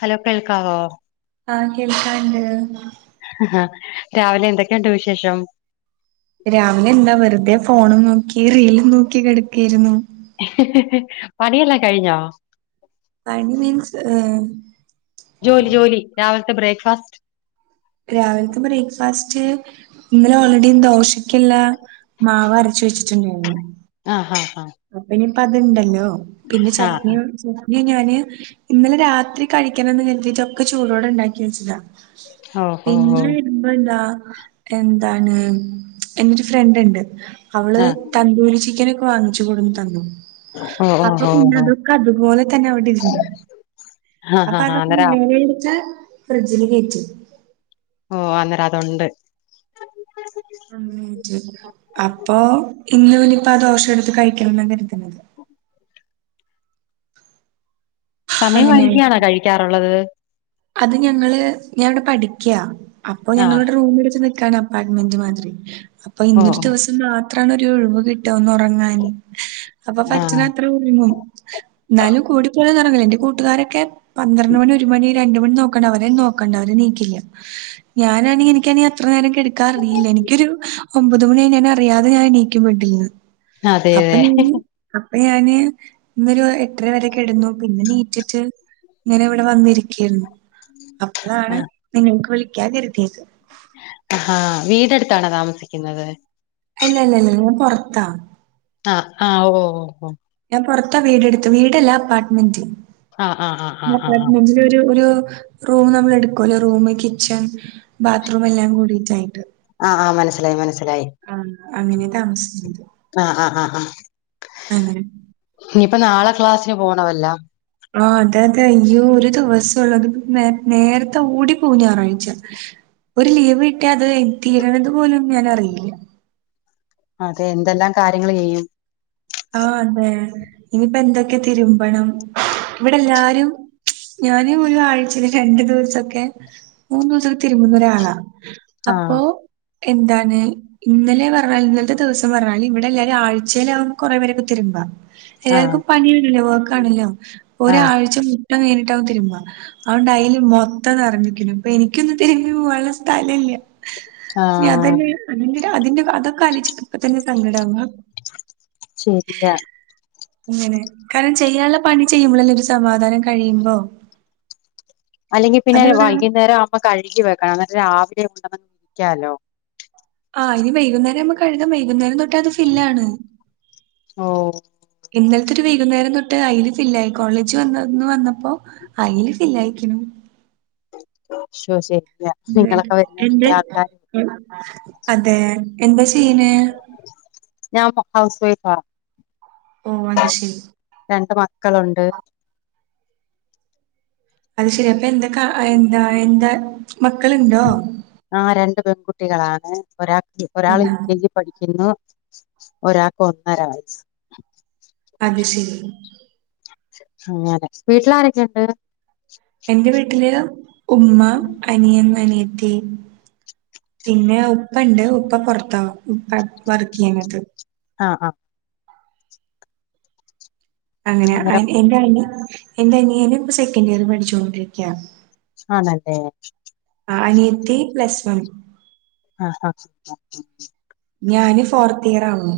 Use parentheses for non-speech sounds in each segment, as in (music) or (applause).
Hello കേൾക്കാവോ? ആഹ് കേൾക്കാണ്ട് ഹാ രാവിലെ എന്തൊക്കെയുണ്ട് വിശേഷം? രാവിലെന്താ വെറുതെ ഫോണും നോക്കി റീലും നോക്കി കെടുക്കുവായിരുന്നു. പണിയെല്ലാം കഴിഞ്ഞോ? പനി മീൻസ് ഹ്.. ജോലി ജോലി രാവിലത്തെ ബ്രേക്ക്ഫാസ്റ്റ് രാവിലത്തെ ബ്രേക്ക്ഫാസ്റ്റ് ഇന്നലെ ഓൾറെഡി ദോഷക്കല്ല മാവ് അരച്ച വെച്ചിട്ടുണ്ടായിരുന്നു ആഹ് ആഹ് ആഹ് അനിയിപ്പ അത്ണ്ടല്ലോ പിന്നെ ആഹ് ചട്ട്നി ഇ ഞാന് ഇന്നലെ രാത്രി കഴിക്കണംന്ന് കരുതിട്ടൊക്കെ ചൂടോടെ ഉണ്ടാക്കി വെച്ചതാ.. ആഹ് ഓ ഓ ഓ പിന്നെ ബ്ബന്താ എന്താണ് എന്റൊരു ഫ്രണ്ട് ഉണ്ട് അവള്.. ആഹ് തന്തൂരി ചിക്കനൊക്കെ വാങ്ങിച്ചു കൊടുന്നു തന്നു.. ഓ അപ്പൊ ഓ ഓ പിന്നെ ഓ അതൊക്കെ അതുപോലെ തന്നെ അവിടെ ഇ ആഹ് അപ്പൊ ആഹ് അതൊക്കെ അന്നേരം (unintelligible) ഫ്രിഡ്ജില് കേറ്റി ഓ അന്നേരം അതുണ്ട്. ഉ അപ്പൊ ഇന്ന് നിയിപ്പോ ആ ദോഷം എടുത്ത് കഴിക്കണം എന്ന കരുതുന്നത്. സമയം വരികയണോ അങ്ങനെയായി കഴിക്കാറുള്ളത്? അത് ഞങ്ങള് ഞാൻ ഇവിടെ പഠിക്കയാ. അപ്പൊ ആഹ് ഞങ്ങളുടെ റൂമ എടുത്ത് നിക്കാണ് അപ്പാർട്ട്മെന്റ് മാതിരി അപ്പൊ ഓ ഇന്നൊരു ഓ ദിവസ മാത്രണ് ഒരു ഒഴിവ് കിട്ട ഒന്ന്റങ്ങാന് അപ്പൊ ആഹ് പറ്റണഅത്ര ഉറങ്ങും. എന്നാലും കൂടി പോലെ ങ്ങില്ല എന്റെ കൂട്ടുകാരൊക്കെ പന്ത്രണ്ട് മണി ഒരു മണി രണ്ട് മണി നോക്കണ്ട അവര നോക്കണ്ട അവരെ നീക്കില്ല ഞാനാണെങ്കിൽ എനിക്ക അത്ര നേരം എടുക്കാ അറിയില്ല എനിക്കൊരു ഒമ്പത് മണി ഞാ അറിയാതെ ഞാൻ നീക്കും ബെഡ്‌ഡിന്. അതെ അപ്പൊ അതെ അപ്പൊ ഞാന് ഇന്നൊരു എത്രര വരെ കെടുന്നു പിന്നെ നീറ്റിട്ട്. ഇങ്ങനെ ഇവിടെ വന്നിരിക്കരുന്നു അപ്പോഴാണ് ആഹ് നിങ്ങൾക്ക് വിളിക്കാ കരുതിയത്. ആഹ് വീടെടുത്താണോ താമസിക്കുന്നത്? ഇല്ല ഇല്ല ഇല്ല ഞാൻ പുറത്താ. ആ ആ ഓ ഓ ഞാൻ പുറത്താ വീടെടുത്തു വീടല്ലേ അപ്പാർട്ട്മെന്റ് ആഹ് ആഹ് ആഹ് ആഹ് ആഹ് അപ്പാർട്ട്മെന്റ് ഒരു റൂം നമ്മൾ എടുക്കല്ലോ റൂമ് കിച്ചൺ ബാത്റൂം എല്ലാം കൂടിട്ടായിട്ട്. ആഹ് ആഹ് മനസ്സിലായി മനസ്സിലായി അങ്ങനെ താമസിക്കുന്നത്. ആ ആ ആ ആ - (unintelligible) ഇനിയിപ്പ നാളെ ക്ലാസ്സിന് പോണമല്ല. ആ അതെ അതെ യ്യ ഒരു ദിവസംള്ള അത് നേ നേരത്തെ ഓടി പോ ഞായറാഴ്ച. ഒരു ലീവ് കിട്ടിയാ അത് തീരണത് പോലും ഞാനറിയില്ല. അതെ എന്തെല്ലാം കാര്യങ്ങൾ ചെയ്യും. ആ അതെ ഇനിയിപ്പോ എന്തൊക്കെ തിരുമ്പണം ഇവിടെ എല്ലാരും ഞാന് ഒരു ആഴ്ചയില് രണ്ടു ദിവസൊക്കെ മൂന്ന് ദിവസൊക്കെ തിരുമ്മുന്ന ഒരാളാ. ആഹ് അപ്പോ എന്താണ് ഇന്നലെ പറഞ്ഞാൽ ഇന്നത്തെ ദിവസം പറഞ്ഞാൽ ഇവിടെ എല്ലാരും ആഴ്ചയിലാവും കുറെേ പേരൊക്കെ തിരുമ്പ ആഹ് എല്ലാവർക്കും പണിയാണല്ലോ വർക്കാണല്ലോ ആഹ് ഒരാഴ്ച എണിട്ടാവും തീരുമ്പ അതുകൊണ്ട് അതില് മൊത്തംറഞ്ഞക്കു അപ്പൊ എനിക്കൊന്നും തിരഞ്ഞു പോവാനുള്ള സ്ഥല ഇല്ല. ന ആഹ് അതന്നെ അ അതിന്റെ അതൊക്കെ അലിച്ച് ഇപ്പ തന്നെ സങ്കടം ആവാ ശരിയ അങ്ങനെ കാരണം ചെയ്യാനുള്ള പണി ചെയ്യുമ്പളല്ലേ ഒരു സമാധാനം കഴിയുമ്പോ അല്ലെങ്കി പിന്നെ അതവിടാണ് വൈകുന്നേരം ആവുമ്പ കഴുകി വെക്കണം എന്നിട്ട് രാവിലെ (unintelligible) ക്കാലോ ആഹ് ഇനി വൈകുന്നേരവുമ്പം കഴുകാ വൈകുന്നേരം തൊട്ട് അത് ഫില്ലാണ്. ഓ ഇന്നലത്തെ ഒരു വൈകുന്നേരം തൊട്ട് അയിൽ ഫില്ലായി കോളേജ് വന്നന്ന് വന്നപ്പോ അയില് ഫില്ലായിക്ക്ണു ശോ ശരിയാ നിങ്ങളൊക്കെ വെരുന്നേന് എന്ത്? മുമ്പേ ആക്കാന് അതെ എന്താ ചെയ്യ്ണേ? ഞാൻ ഇപ്പ ഹൗസ് വൈഫാ. ഓഹ് അത് ശരി രണ്ട് മക്കളൊണ്ട്. അത് ശരി അപ്പൊ എന്താക്കാ ആഹ് എന്താ എന്താ മക്കളുണ്ടോ? ആഹ് രണ്ട് പെൺകുട്ടികളാണ് ഒരാക് ഒരാൾ എ ൽ കെ ജി പഠിക്കുന്നു ഒരാക്ക് ഒന്നര വയസ്സ്. അത് ശരി. അങ്ങനെ വീട്ടിലാരൊക്കെയൊണ്ട്? എൻ്റെ വീട്ടില് ഉമ്മ അനിയൻ അനിയത്തി. പിന്നെ ഉപ്പ ഇണ്ട് ഉപ്പ പൊർത്താ ഉപ്പ വർക്കെയ്യണത് ആഹ് ആഹ് അങ്ങനെ അന്നേരം അനി എന്റെ അനിയന് എന്റെ അനിയന് ഇപ്പ സെക്കൻ് ഇയർ പഠിച്ചോണ്ടിരിക്കാ ആണല്ലേ ആഹ് അനിയത്തി പ്ലസ് വൺ ആഹ് ആഹ് ഞാന് ഫോർത്ത് ഇയർ ആണ്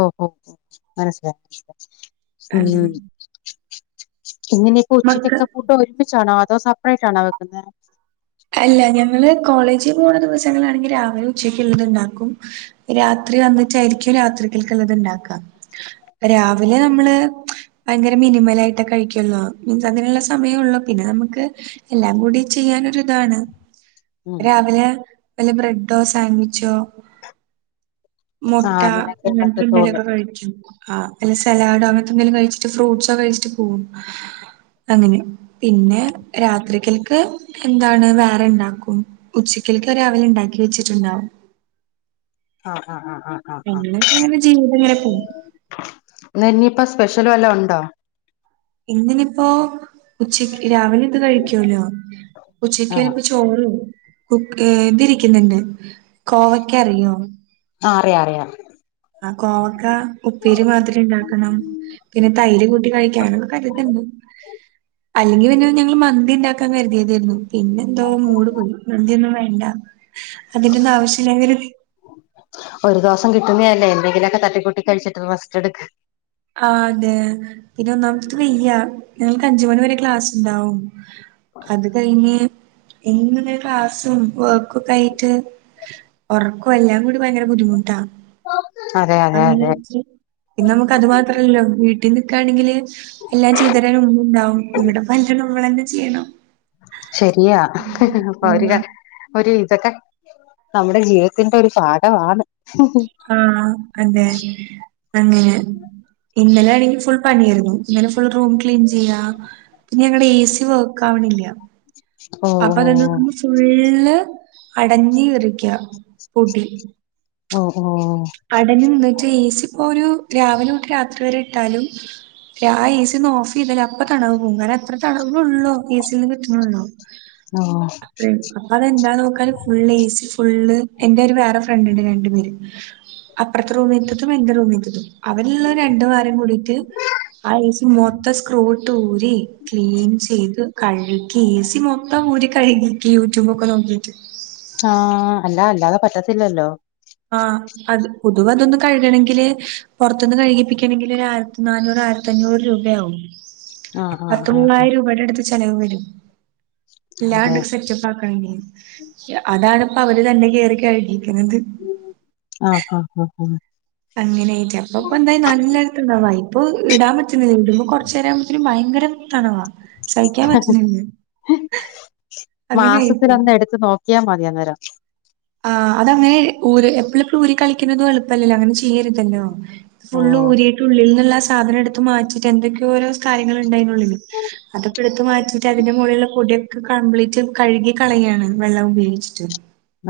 ഓഹ് ഓഹ് മനസ്സിലായി ഉം അങ്ങനെ ഇന്നിനിയിപ്പോ മക്ക ഉച്ചയ്ക്കൊക്കെ ഫുഡ് ഒരുമിച്ചാണോ അതോ സെപ്പറേറ്റ് ആണോ വെക്കുന്നെ അല്ലാ ഞങ്ങള് കോളേജി പോണ ദിവസങ്ങളാണെങ്കി രാവിലെ ഉച്ചക്ക് ഇള്ളത്ണ്ടാക്കും രാത്രി വന്നിറ്റായിരിക്കും രാത്രിക്കൽക്ക്ള്ളത് ഇണ്ടാക്കാ രാവിലെ നമ്മള് ഭയങ്കര മിനിമാലായിട്ട് കഴിക്കൊള്ളൂ മീൻസ് അങ്ങനെയുള്ള സമയ ഒള്ളൂ പിന്നെ നമ്മക്ക് എല്ലാം കൂടി ചെയ്യാനൊരു ഇതാണ് രാവിലെ വെല്ല ബ്രെഡോ സാൻവിച്ചോ മൊട്ട ആഹ് അങ്ങനെയൊക്കെ പറ്റത്തോള്ളൂ അങ്ങനത്തെന്തേലൊക്കെ കഴിക്കും ആഹ് വല്ല സലാഡോ അങ്ങനത്തെ എന്തേലും കഴിച്ചിട്ട് ഫ്രൂട്ട്സോ കഴിച്ചിട്ട് പോവും അങ്ങനെ പിന്നെ രാത്രിക്കൽക്ക് എന്താണ് വേറെ ഇണ്ടാക്കും ഉച്ചക്കൽക്ക് രാവിലെ ഇണ്ടാക്കി വെച്ചിട്ട്ണ്ടാവും ആഹ് ആഹ് ആഹ് ആഹ് എങ്ങനൊക്കെയാണെങ്കിലും ജീവിതങ്ങനെ പോവും ഇന്നെന്നിയിപ്പോ സ്പെഷ്യല് വല്ലോം ഉണ്ടോ ഇന്നിനിപ്പോ ഉച്ചക്ക്‌ രാവിലെ ഇത് കഴിക്കോലോ ഉച്ചക്ക് ആഹ് വെരുമ്പം ചോ (unintelligible) കുക് ഏഹ് ഇതിരിക്കുന്ന്ണ്ട് കോവയ്ക്ക അറിയോ? ആഹ് അറിയാ അറിയാ ആഹ് കോവക്കാ ഉപ്പേരി മാതിരി ഇണ്ടാക്കണം പിന്നെ തൈര് കൂട്ടി കഴിക്കാന്നൊക്കെ കര്ത്ണ്ട് അല്ലെങ്കിൽ പിന്നെ ഞങ്ങള് മന്തി ഇണ്ടാക്കാൻ കരുതിയതേയിരുന്നു പിന്നെ എന്തോ മൂട് പോയി മന്തി ഒന്നും വേണ്ടാ അതിന്റൊന്ന് ആവശ്യല്ലങ്കില് ഒരു ദിവസം കിട്ടുന്നെയല്ലേ എന്തെങ്കിലുമൊക്കെ തട്ടിക്കൂട്ടി കഴിച്ചിട്ട് റസ്റ്റ് എടുക്ക്‌ ആഹ് അതെ പിന്നെ ഒന്നാമത്ത് വെയ്യ ഞങ്ങൾക്ക് അഞ്ച മണി വരെ ക്ലാസ് ഇണ്ടാവും അത് കഴിഞ്ഞ് ഇന്ന് ക്ലാസും വെക് ക്കൊക്കെ ആയിട്ട് ഉറക്കൊ എല്ലാ കൂടി ഭയങ്കര ബുദ്ധിമുട്ടാ അതെ അതെ അങ്ങനെ അതെ ജീ പിന്നെ നമക്ക് അത് മാത്രല്ലല്ലോ വീട്ടിൽ നിക്കാണെങ്കില് എല്ലാ ചെയ്തരാനും ഉമ്മ ഇണ്ടാവും ഇവിടെപ്പല്ലാ മ്മളന്നെ ചെയ്യണം ശരിയാ അപ്പൊ അവര് ആഹ് ക ഒരു ഇതൊക്കെ നമ്മുടെ ജീവിതത്തിന്റെ ഒരു പാഠവാണ് ആഹ് അതെ അങ്ങനെ ഇന്നലേണെങ്കി ഫുൾ പണിയായിരുന്നു ഇങ്ങനെ ഫുൾ റൂം ക്ലീൻ ചെയ്യാ പിന്നെ ഞങ്ങടെ എ സി വർക്ക് ആവണില്ല ഓ അപ്പ ഓ അതങ്ങക്ക് ഫുള്ള് അടഞ്ഞ് കേറിക്ക പൊടി ഒ ഓ അടന്ന്ന്ട്ട് ഏ സി ഇപ്പോ ഒരു രാവിലെ തൊട്ട് രാത്രി വരെ ഇട്ടാലും രാ ഏ സിന്ന് ഓഫ് ചെയ്തല് അപ്പ തടവ് പോങ്ങു കാര്ണം അത്ര തണവേ ഉള്ളൂ ഏ സി ന്ന് കിട്ട്നൊള്ളു ഓ ഓ അപ്പഴേക്ക്‌ അപ്പൊ അതെന്താന്ന് നോക്കാൻ ഫുള് എസി ഫുള്ള് എന്റെ ഒരു വേറെ ഫ്രണ്ടുണ്ട് രണ്ടു പേര് അപ്പറത്തെ റൂമിത്തതും എന്റെ റൂമിലത്തതും അവരെല്ലാം രണ്ടു വാരം കൂടിട്ട് ആഹ് എ സി മൊത്ത സ്ക്രൂ ഇട്ട് ഊരി ക്ലീൻ ചെയ്ത് കഴുകി എ സി മൊത്തം ഊര് കഴുകി യൂട്യൂബ് ഒക്കെ നോക്കീറ്റ് ആഹ് അല്ല അല്ലാതെ പറ്റത്തില്ലല്ലോ ആഹ് അത് പൊതുവ അതൊന്ന് കഴുകണെങ്കില് പൊറത്തിന്ന് കഴുകിപ്പിക്കണമെങ്കിൽ ഒരായിരത്തി നാനൂറ ആയിരത്തി തഞ്ഞൂറു രൂപയാകും ആഹ് പത്ത് ആഹ് ആഹ് ആഹ് മൂവായിരം രൂപയുടെ അടുത്ത് ചെ ചെലവ് വരും അതെ എല്ലാണ്ട് സെറ്റപാക്കാണെങ്കി അതാണ് പ്പോ അവര് തന്നെ കയറി കഴിക്കുന്നത് ആഹ് ആഹ് ആഹ് ആഹ് അങ്ങനെയായിട്ട് അപ്പ ഇപ്പൊ എന്തായ നല്ലായിത്തണ്ടാവ ഇപ്പ വൈപ്പ് ഇടാൻ പറ്റുന്നില്ല ഇടുമ്പോ കുറച്ചുരാവുമ്പോഴത്തേക്കും ഭയങ്കര ത്തണവാ സഹിക്കാൻ പറ്റുന്നില്ലേ അങ്ങനെ ആയിപ്പോ ത്ത് നോക്കിയാ മതി അന്നേരം ആഹ് അത അങ്ങനെ ഊര എപ്പളും എപ്പളും ഊരിക്കളിക്കുന്നതും എളുപ്പല്ലല്ലോ അങ്ങനെ ചി ചെയ്യരുതല്ലോ ഫുൾ ഓഹ് ഊരി ഉള്ളിൽ നിന്നുള്ള ആഹ് സാധനം എടുത്ത് മാറ്റിട്ട് എന്തൊക്കെയോ ഓരോ കാര്യങ്ങൾ ഉണ്ടയ്നുള്ളില് അതൊപക്കെ എടുത്തത്ത് മാറ്റിയിട്ട് അതിന്റെ മുകളിലുള്ള പൊടിയൊക്കെ കംപ്ലീറ്റ് കഴുകി കളയണം വെള്ളം ഉപയോഗിച്ചിട്ട്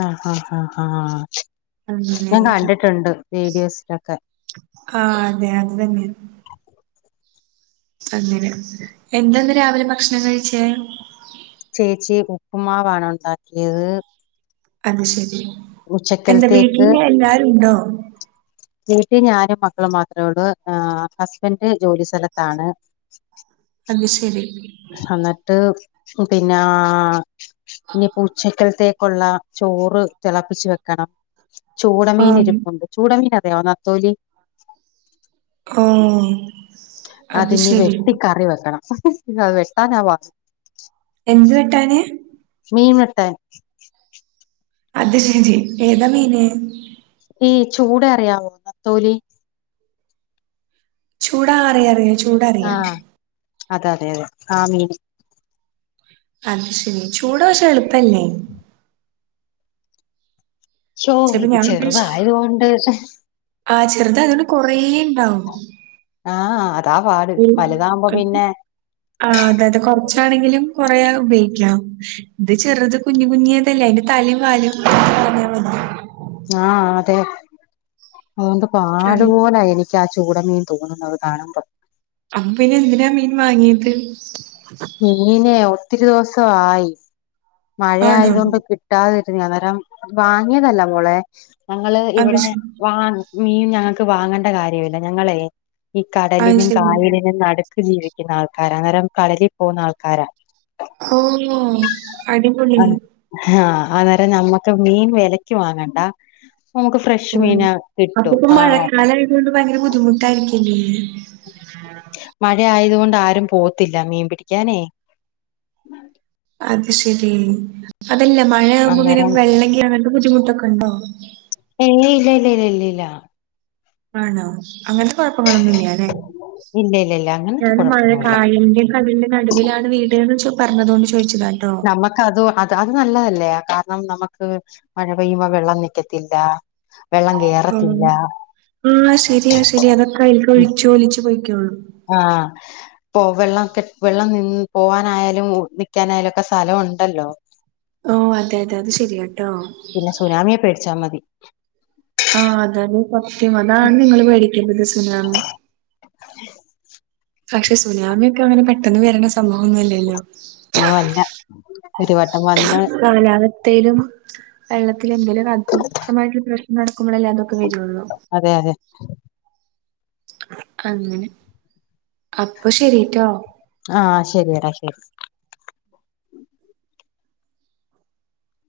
ആഹ് ആഹ് ആഹ് ഹാ ഞാൻ അങ്ങനെയത് കണ്ടിട്ടുണ്ട് വീഡിയോസിലൊക്കെ ആഹ് അതെ അത് തന്നെ അങ്ങനെ എന്തന്ന് രാവിലെ ഭക്ഷണം കഴിച്ചേ ചേച്ചി ഉപ്പുമാവാണ് ഉണ്ടാക്കിയത് അത് ശെരി എന്ത ഉച്ചക്കലത്തേക്ക് വീട്ടില് എല്ലാരും ഉണ്ടോ വീട്ടിൽ ഞാനും മക്കളും മാത്രേ ഉള്ളൂ ആഹ് ഹസ്ബൻഡറ് ജോലി സ്ഥലത്താണ് അത് ശരി അന്നിട്ട് പിന്നാ ഇനിപു ഉച്ചക്കൽത്തേക്കുള്ള ചോറ് തിളപ്പിച്ചു വെക്കണം ചൂടമീൻ ഓഹ് ഇരിപ്പുണ്ട് ചൂടമീൻ അറിയാമൊ നത്തോലി ആം അതിന്നി വെട്ടിക്കറി വെക്കണം അത് വെട്ടാന പാ എന്ത് വെട്ടാന് മീൻ വെട്ടാൻ അത് ശരി ഏതാ മീന് ഈ ചൂടെ അറിയാവോ നത്തോലി ചൂടാറിയറിയോ ചു ആഹ് അതെ അതെ അതെ ആ മീ അത് ശരി ചൂട വച്ചാ എളുപ്പല്ലേ ശ്ശോ ചിലപ്പോ ഞാൻ ചെറുതായതു കൊണ്ട് ആഹ് ചെറുതായതുകൊണ്ട് കൊറേ ഇണ്ടാവും ആഹ് അതാ പാട് വലുതാവുമ്പോ പിന്നെ ആഹ് അതെ അതെ കൊറച്ചാണെങ്കിലും കൊറേ ഉപയോഗിക്കാം ഇത് ചെറുത് കുഞ്ഞു കുഞ്ഞിയേതല്ലേ അതിന്റെ തലേം വാലും (inaudible) കളഞ്ഞാമതി ആഹ് അതെ അതു കൊണ്ട് ഉം. പാടുപോലായി എനി ച്ചാ ചൂട മീൻ തോന്നുന്നത് കാണുംമ്പോ അപ്പൊ പിന്നെ എന്തിനാ മീൻ വാങ്ങിയത് മീനെ ഒത്തിരി ദിവസവായി മഴ ആണോ ആയതോണ്ട് കി (unintelligible) അന്നേരം വാങ്ങിയതല്ല മോളേ ഞങ്ങള് അത് ഇവിടെ ശരി വാ മീൻ ഞങ്ങക്ക് വാങ്ങണ്ട കാര്യമില്ല ഞങ്ങളേ ഈ അത് കടലിനും ശരി കായലിനും നടു ക്ക് ജീവിക്കുന്ന ആൾക്കാരാ അന്നേരം കടലിൽ പോകുന്ന ആൾക്കാരാ ഓഹ് അടിപൊളി ആ ആഹ് ആന്നേരം നമ്മുക്ക് മീൻ വെലയ്ക്ക് വാങ്ങണ്ടാ നമുക്ക് ഫ്രഷ് മീന കിട്ടും ആഹ് ഇത് കൊണ്ട് ഭയങ്കര ബുദ്ധിമുട്ടായിരിക്കില്ലേ മഴ ആയത് കൊണ്ട് ആരും പോവത്തില്ല മീൻ പിടിക്കാനേ അത് ശരി അതല്ല മഴയാവുമ്പോ ഇങ്ങനെ അന്നേരം വെള്ളക്കേറണങ്ങനത്തെ ബുദ്ധിമുട്ടൊക്കൊണ്ടോ? ഏയ് ഇല്ല ഇല്ല ഇല്ല ഇല്ല ഇല്ലാ ആണോ അങ്ങനത്തെ കൊഴപ്പങ്ങളൊന്നുല്ല്യാല്ലേ ഇല്ല ഇല്ല ഇല്ല അങ്ങനത്തെ ഞാൻ മഴ കുഴപ്പൊന്നുമില്ല കായലിന്റെ നടുന്റെ നടുവിലാണ് വീട്ന്ന് ച്ചോ പറഞ്ഞതോണ്ട് ചോയിച്ചതാട്ടോ. ക്കതു അത് അത് നല്ലതല്ലേ കാരണം നമക്ക് മഴ പെയ്യുമ്പോ വെള്ളം നിക്കത്തില്ല. വെള്ളം ആഹ് കേറത്തില്ല ആഹ് ശരിയാ ശരിയാ അതൊക്കെ അയിലിക്ക് ഒഴിച്ചു ഒലിച്ച് പൊയ്ക്കോളും. ആഹ് പ്പോവെല്ലാം കെ വെള്ളം നി പോവാനായാലും നിക്കാനായാലൊക്കെ സ്ഥല ഒണ്ടല്ലോ. ഓഹ് അതെ അതെ അത് ശരിയാട്ടോ. പിന്നെ സുനാമിയെ പേടിച്ചാ മതി. ആഹ് അതാണ് സത്യം അതാണ് നിങ്ങള് പേടിക്കേണ്ടത് സുനാമി. (unintelligible) പക്ഷെ സുനാമിയൊക്കെ അങ്ങനെ പെട്ടെന്ന് വരണ സ സംഭവൊന്നുല്ലല്ലോ ഓ അല്ല ഒരു വട്ടം വന്ന് കാലാവ സ്ഥയിലും വെള്ളത്തിലും എന്തേലുവൊക്കെ അതിക്ഷമായിട്ടുള്ള പ്രശ്നം നടക്കുമ്പളല്ലേ അതൊക്കെ വരൊള്ളൂ. അതെയതെ ക്കങ്ങനെ അപ്പൊ ശരിട്ടോ ആഹ് ശരിയടാ ശരി.